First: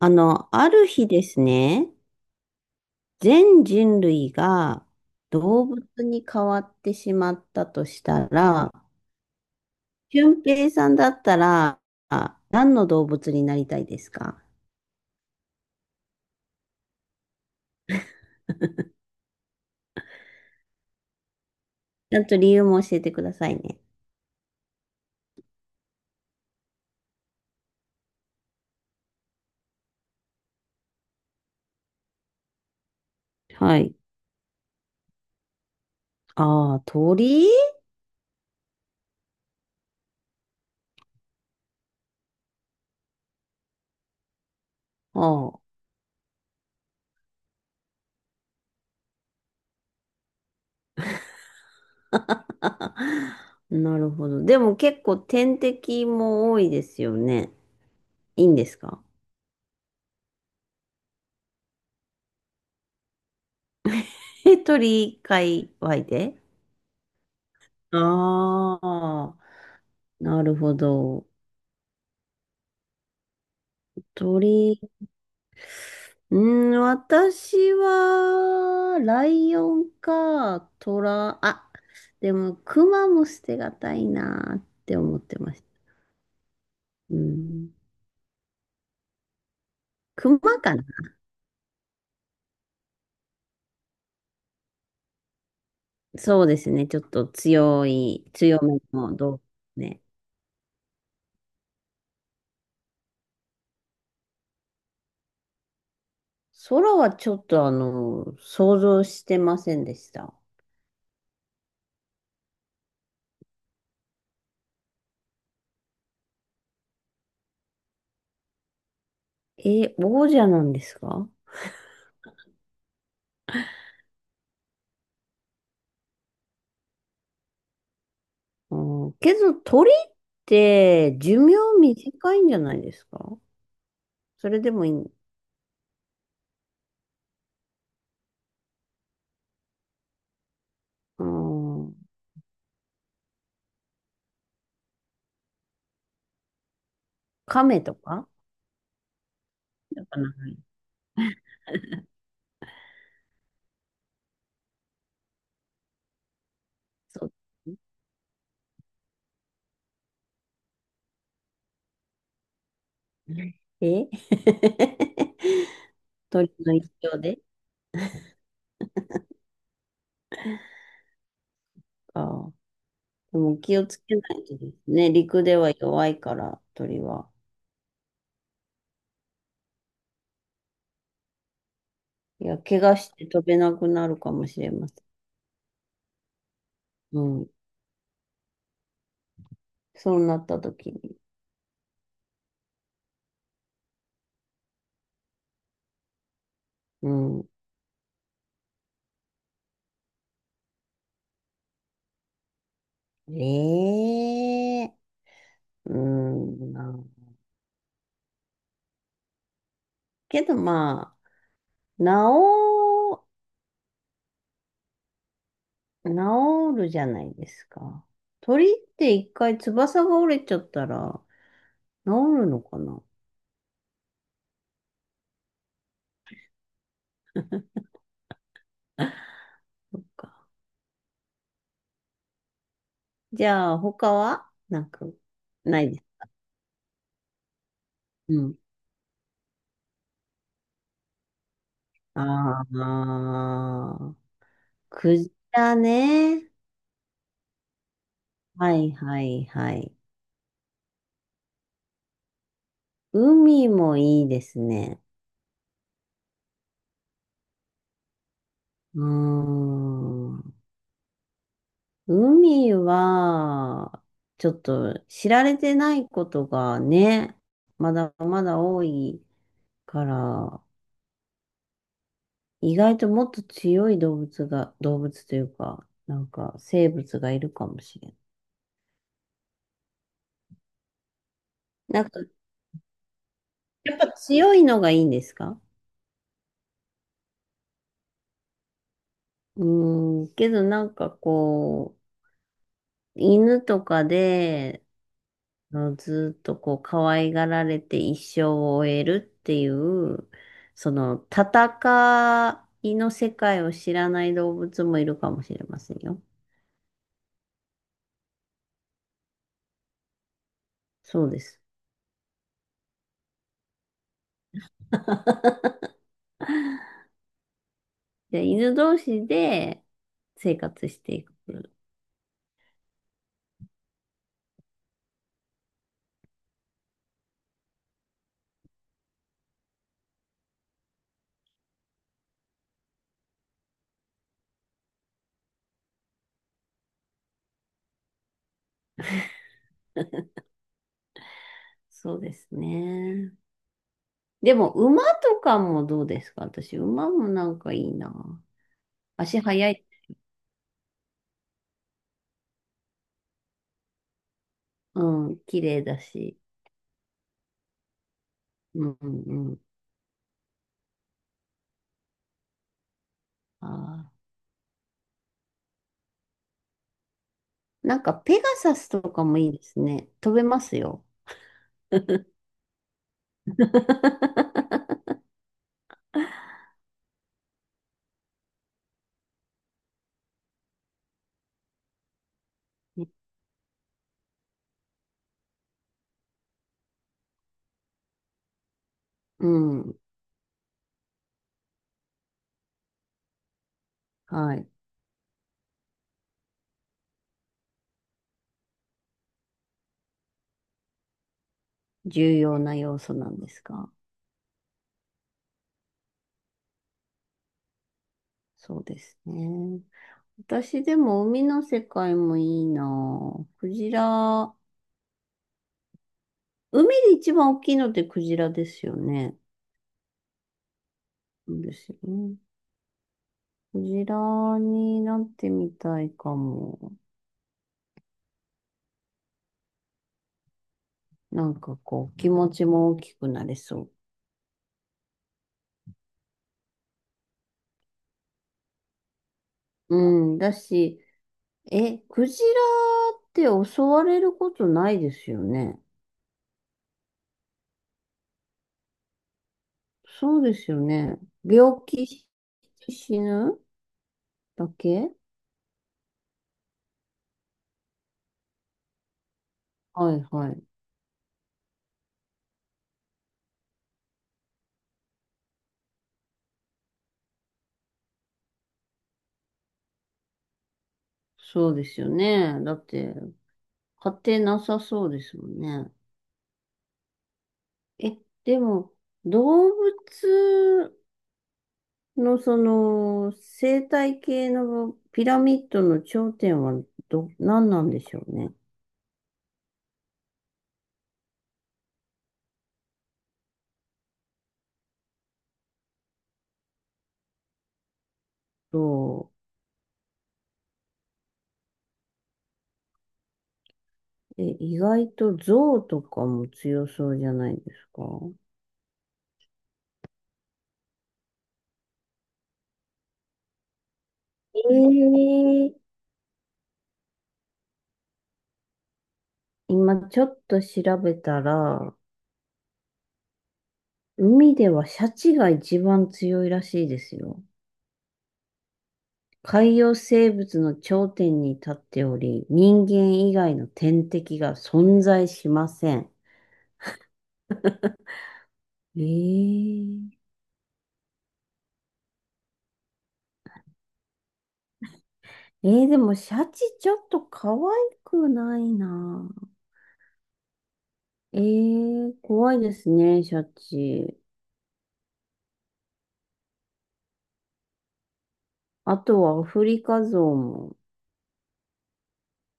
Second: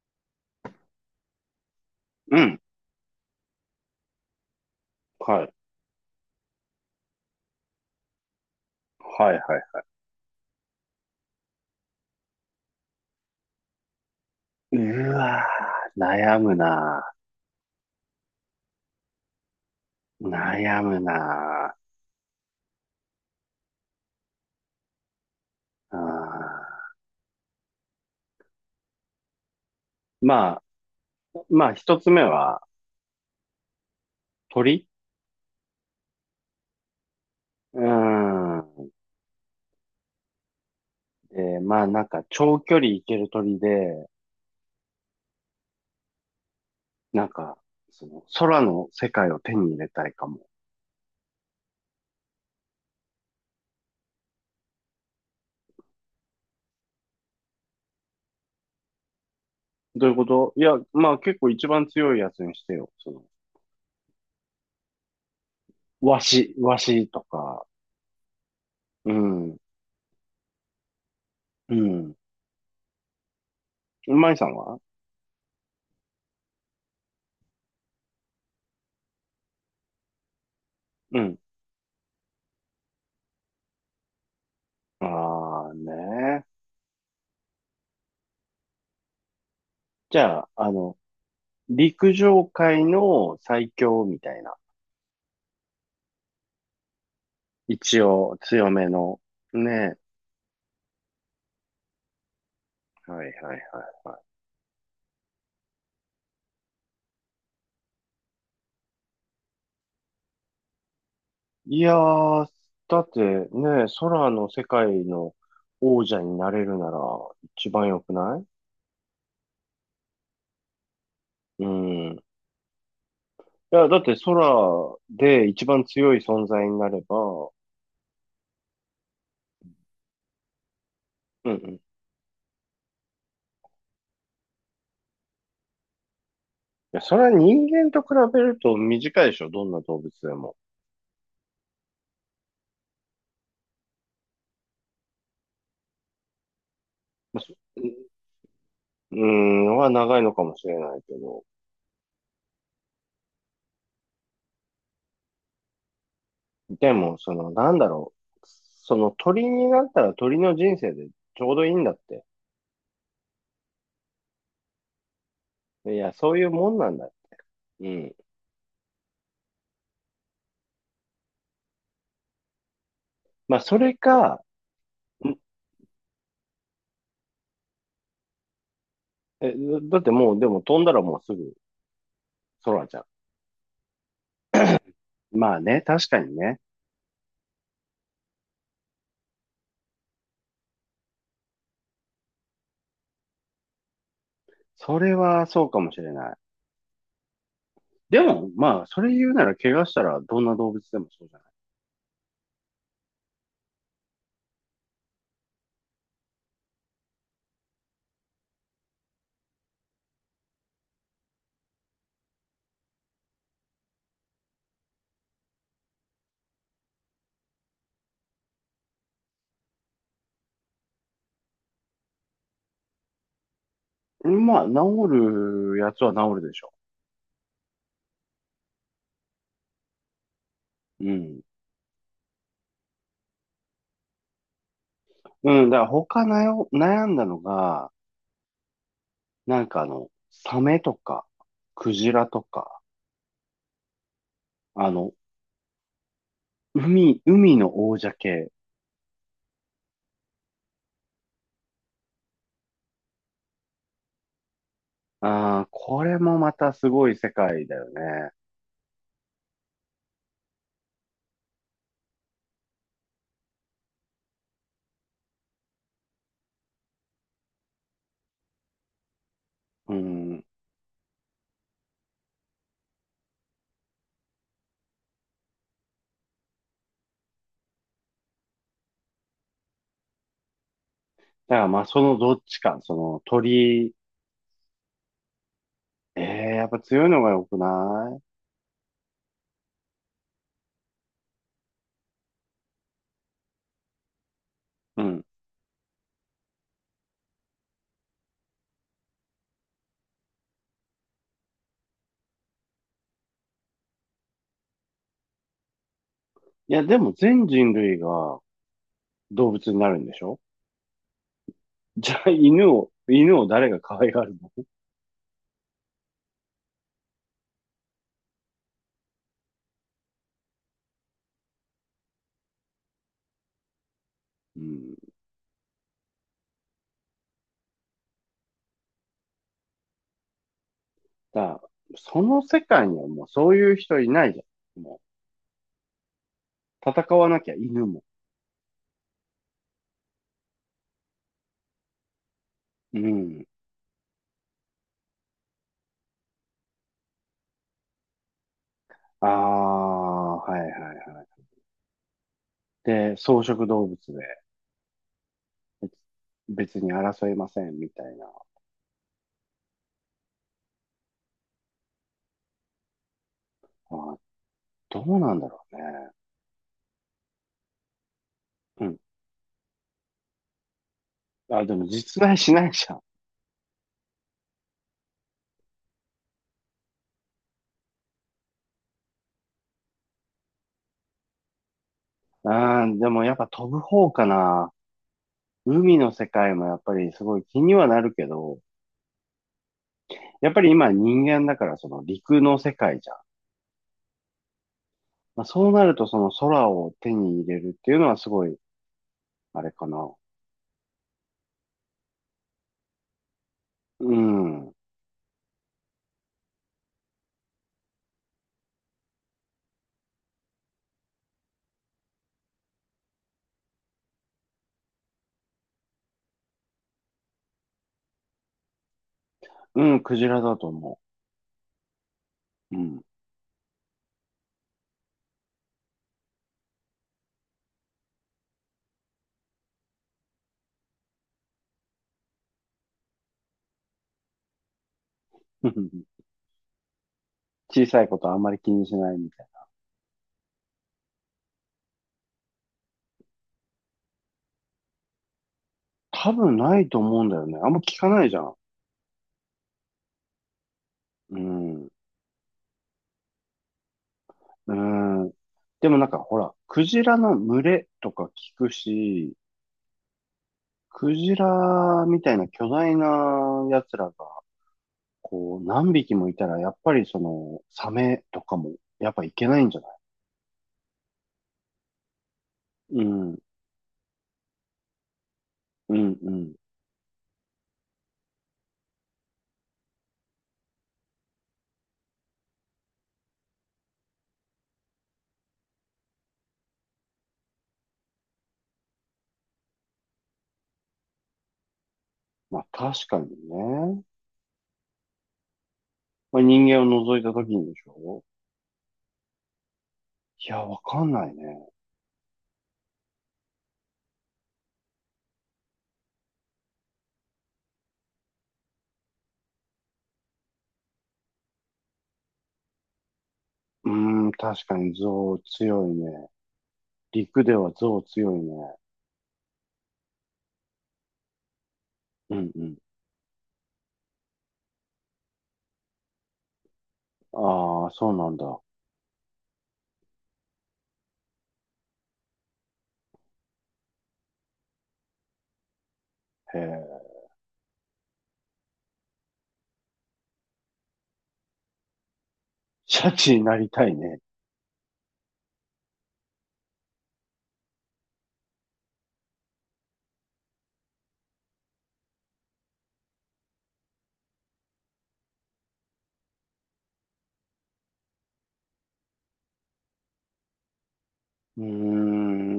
ある日ですね、うん。全人類がはい。動物に変わってしまったとしたら、はいは俊平さんだったら、何の動物になりたいですか？い。うわー、悩むなー、悩むなちゃんと理由も教えてくださいね。ー、まあ、まあ一つ目ははい。鳥。ああ、鳥。うーん。で、まあなんか長距離行ける鳥で、ああ。なんか、その空の世界を手に入れたいかも。なるほど。でも結構天敵も多いですよね。いいんですか？どういうこと？いや、まあ結構一番強いやつにしてよ。その、え、鳥界隈ワで？シ、ワシとか。あうあ、ん。なるほど。うん。マイさんは？鳥。うん、私は、ライオンか、トうん。ラ、でも、クマも捨てがたいなって思ってましああた。ね。うん。じクゃあ、マあかな。の陸上界の最強みたいな。そうですね。ちょっと強一い、応強強めめのの。動物。ね。ね。はいはいは空はちょっと、想像してませんでした。い。いやー、だってね、空の世界の王者になれるなら一番良くない？え、王者なんですか？うん。いや、だって空で一番強い存在になれば、うん、けど、鳥って寿うん命うん。い短いんじゃないですか？それでもいい。や、それは人間と比べると短いでしょ、どんな動物でも。うん、亀とうか。ん、うん、は長いのかあ、もしれないけど。でも、そそう。の、なんだろう。その鳥になったら鳥の人生でちょうどいいんだって。え？ いや、そういう鳥ものんな一んだ。生で？うん。あ、でまもあ、気そをれつけなか、いとですね。ん陸では弱いから、鳥は。え、だってもう、でも飛んだらもうすぐいや、怪空我じゃん。して飛べなくなるかもしれません。まあね、確かにね。うん。そうなった時に。それはそうかもしれない。うん。でも、まあ、それ言うなら怪我したらどんな動物でもそうじゃなええ。うん。な、けどまあ、治、治るじゃないですか。鳥って一回翼が折れちゃったら治るのかな？い？まあ、治るやつは治るでしょう。うん。じゃあ、他はなんか、うん、だなからいです。他なよ悩んだのが、うん。なんかあの、サメとか、クジラとあか、あ、あの、クジラね。海の王者系。はいはいはい。海もいいですね。ああ、これもまたすごい世界だよね。うーん。海は、ちょっと知られてないことがね、まだまだ多いうかん。だら、意外ともっと強い動物が、動物というか、なんか生物がいるかもしれない。からまあ、そなんのかどっちか、その鳥、強いのがいいんですか？ええ、やっぱ強いのが良くなうん、けどなんかこう、犬とかで、い？うん。ずっとこう、可愛がられて一生を終えるっていう、その、戦いの世界を知らない動物もいるかもしれませんよ。いや、でも全人類が動物になるんでしょ？そうです。じゃあ犬を、誰が可愛がるの？じゃあ犬同士で生活していく。うん。だからその世界にはもうそういう人いないじゃん。もう、戦わなきゃ犬も。そうですうね。ん。でも、馬とかもどうですか？私、馬もなんかいいな。あ足速い。あ、はいはいはい。で、草食動物で。うん、綺麗別だし。別に争いませんみたいな。うん、うん、うん。ああ、どうなんだろうね。ー、なんか、ペガサうスん。とかもいいですね。飛べますよ。あ、でも実在しないじゃん。でもやっぱ飛ぶ方かな。海の世界もやっぱりすごい気にはなるけど、うん、やっぱり今人間だからその陸の世界じゃん。はい。まあ、そうなるとその空を手に入れるっていうのはすごい、あれかな。重要な要素なんですか？うん。そうですね。私でも海の世界もいいなぁ。クジラ。海で一番大きいのってクジラですよね。うん、クジラだと思そうですよね。う。うん。クジラになってみたいかも。なんかこう、気持ちも大きくなれそ 小さいことあんまり気にしないみたいう。うん、だし、え、クジラって襲われることないですよね。な。多分ないと思うんだよね。あんま聞かないじゃん。そうですよね。う病ん。気し死ぬだうけ。ん。でもなんかほら、クジラの群れとか聞くし、はいはい。クジラみたいな巨大な奴らが、こう、何匹もいたら、やっぱりその、サメとかも、やっぱいけないんじゃない？そうですよね。だっうて、ん、勝てなさそうですもんね。うん、うん。え、でも、動物の、その、生態系のピラミッドの頂点は何なんでしょうね。まあ確かにね。まあ人間を除いた時にでしょ？そいや、わかんないね。う。え、意外と象とかも強そうじゃないですか。うーん、確かえに象強え、いね。陸では象強いね。今ちょっと調べたら、うん、うん。海ではシャチが一番強いらしいですよ。ああ、そうなんだ。海洋生物の頂点に立っており、人間以外の天敵が存在しません。へえ。ええ。シャチになりたいね。えー、でもシャチちょっと可愛くないな。えー、怖いですね、シャチ。あとはアフリカゾウも。うー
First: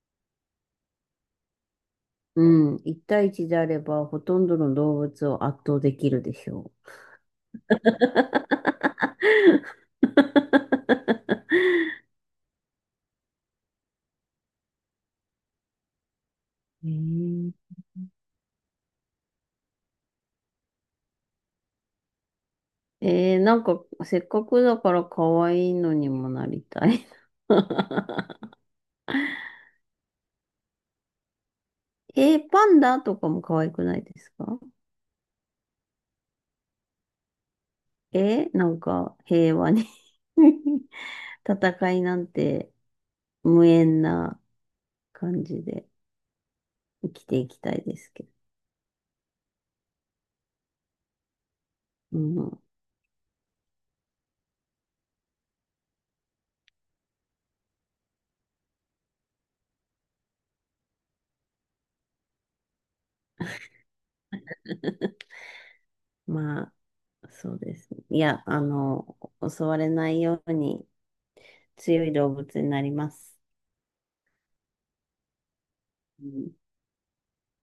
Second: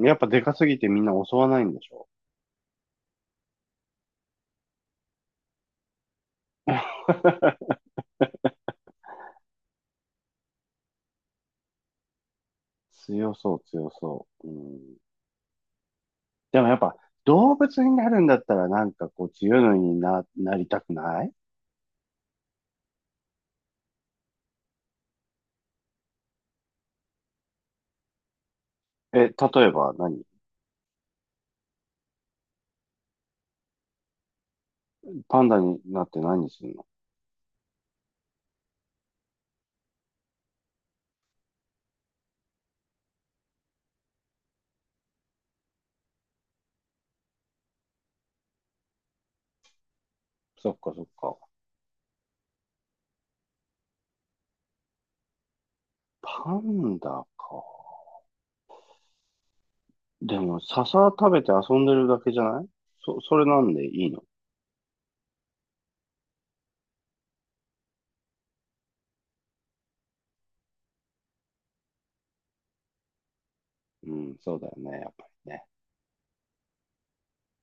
ん。やっぱでかすぎてみんな襲わないんでしょ？ うん、一対一であればほとんどの動物を圧倒できるでしょ？ 強そう、強そう。うん。でもやっえぱー、動 う。物になるんだったらなんかこう強いのにな、なりたくない？えー、なんかせっかくだから可愛いのにもなりたいな。え、例えば何？ えー、パンダとかも可愛くないですか？パンダになって何するの？えー、なんか平和に 戦いなんて無縁な感じで生きていきたいですけど。そっかそっか。うん、パンダか。でも笹食べて遊んでるだけじゃない？それなんでいいの？ まあ、そうですね。いや、襲われないように強い動物になります。うん、そうだよね、やっぱりね。うん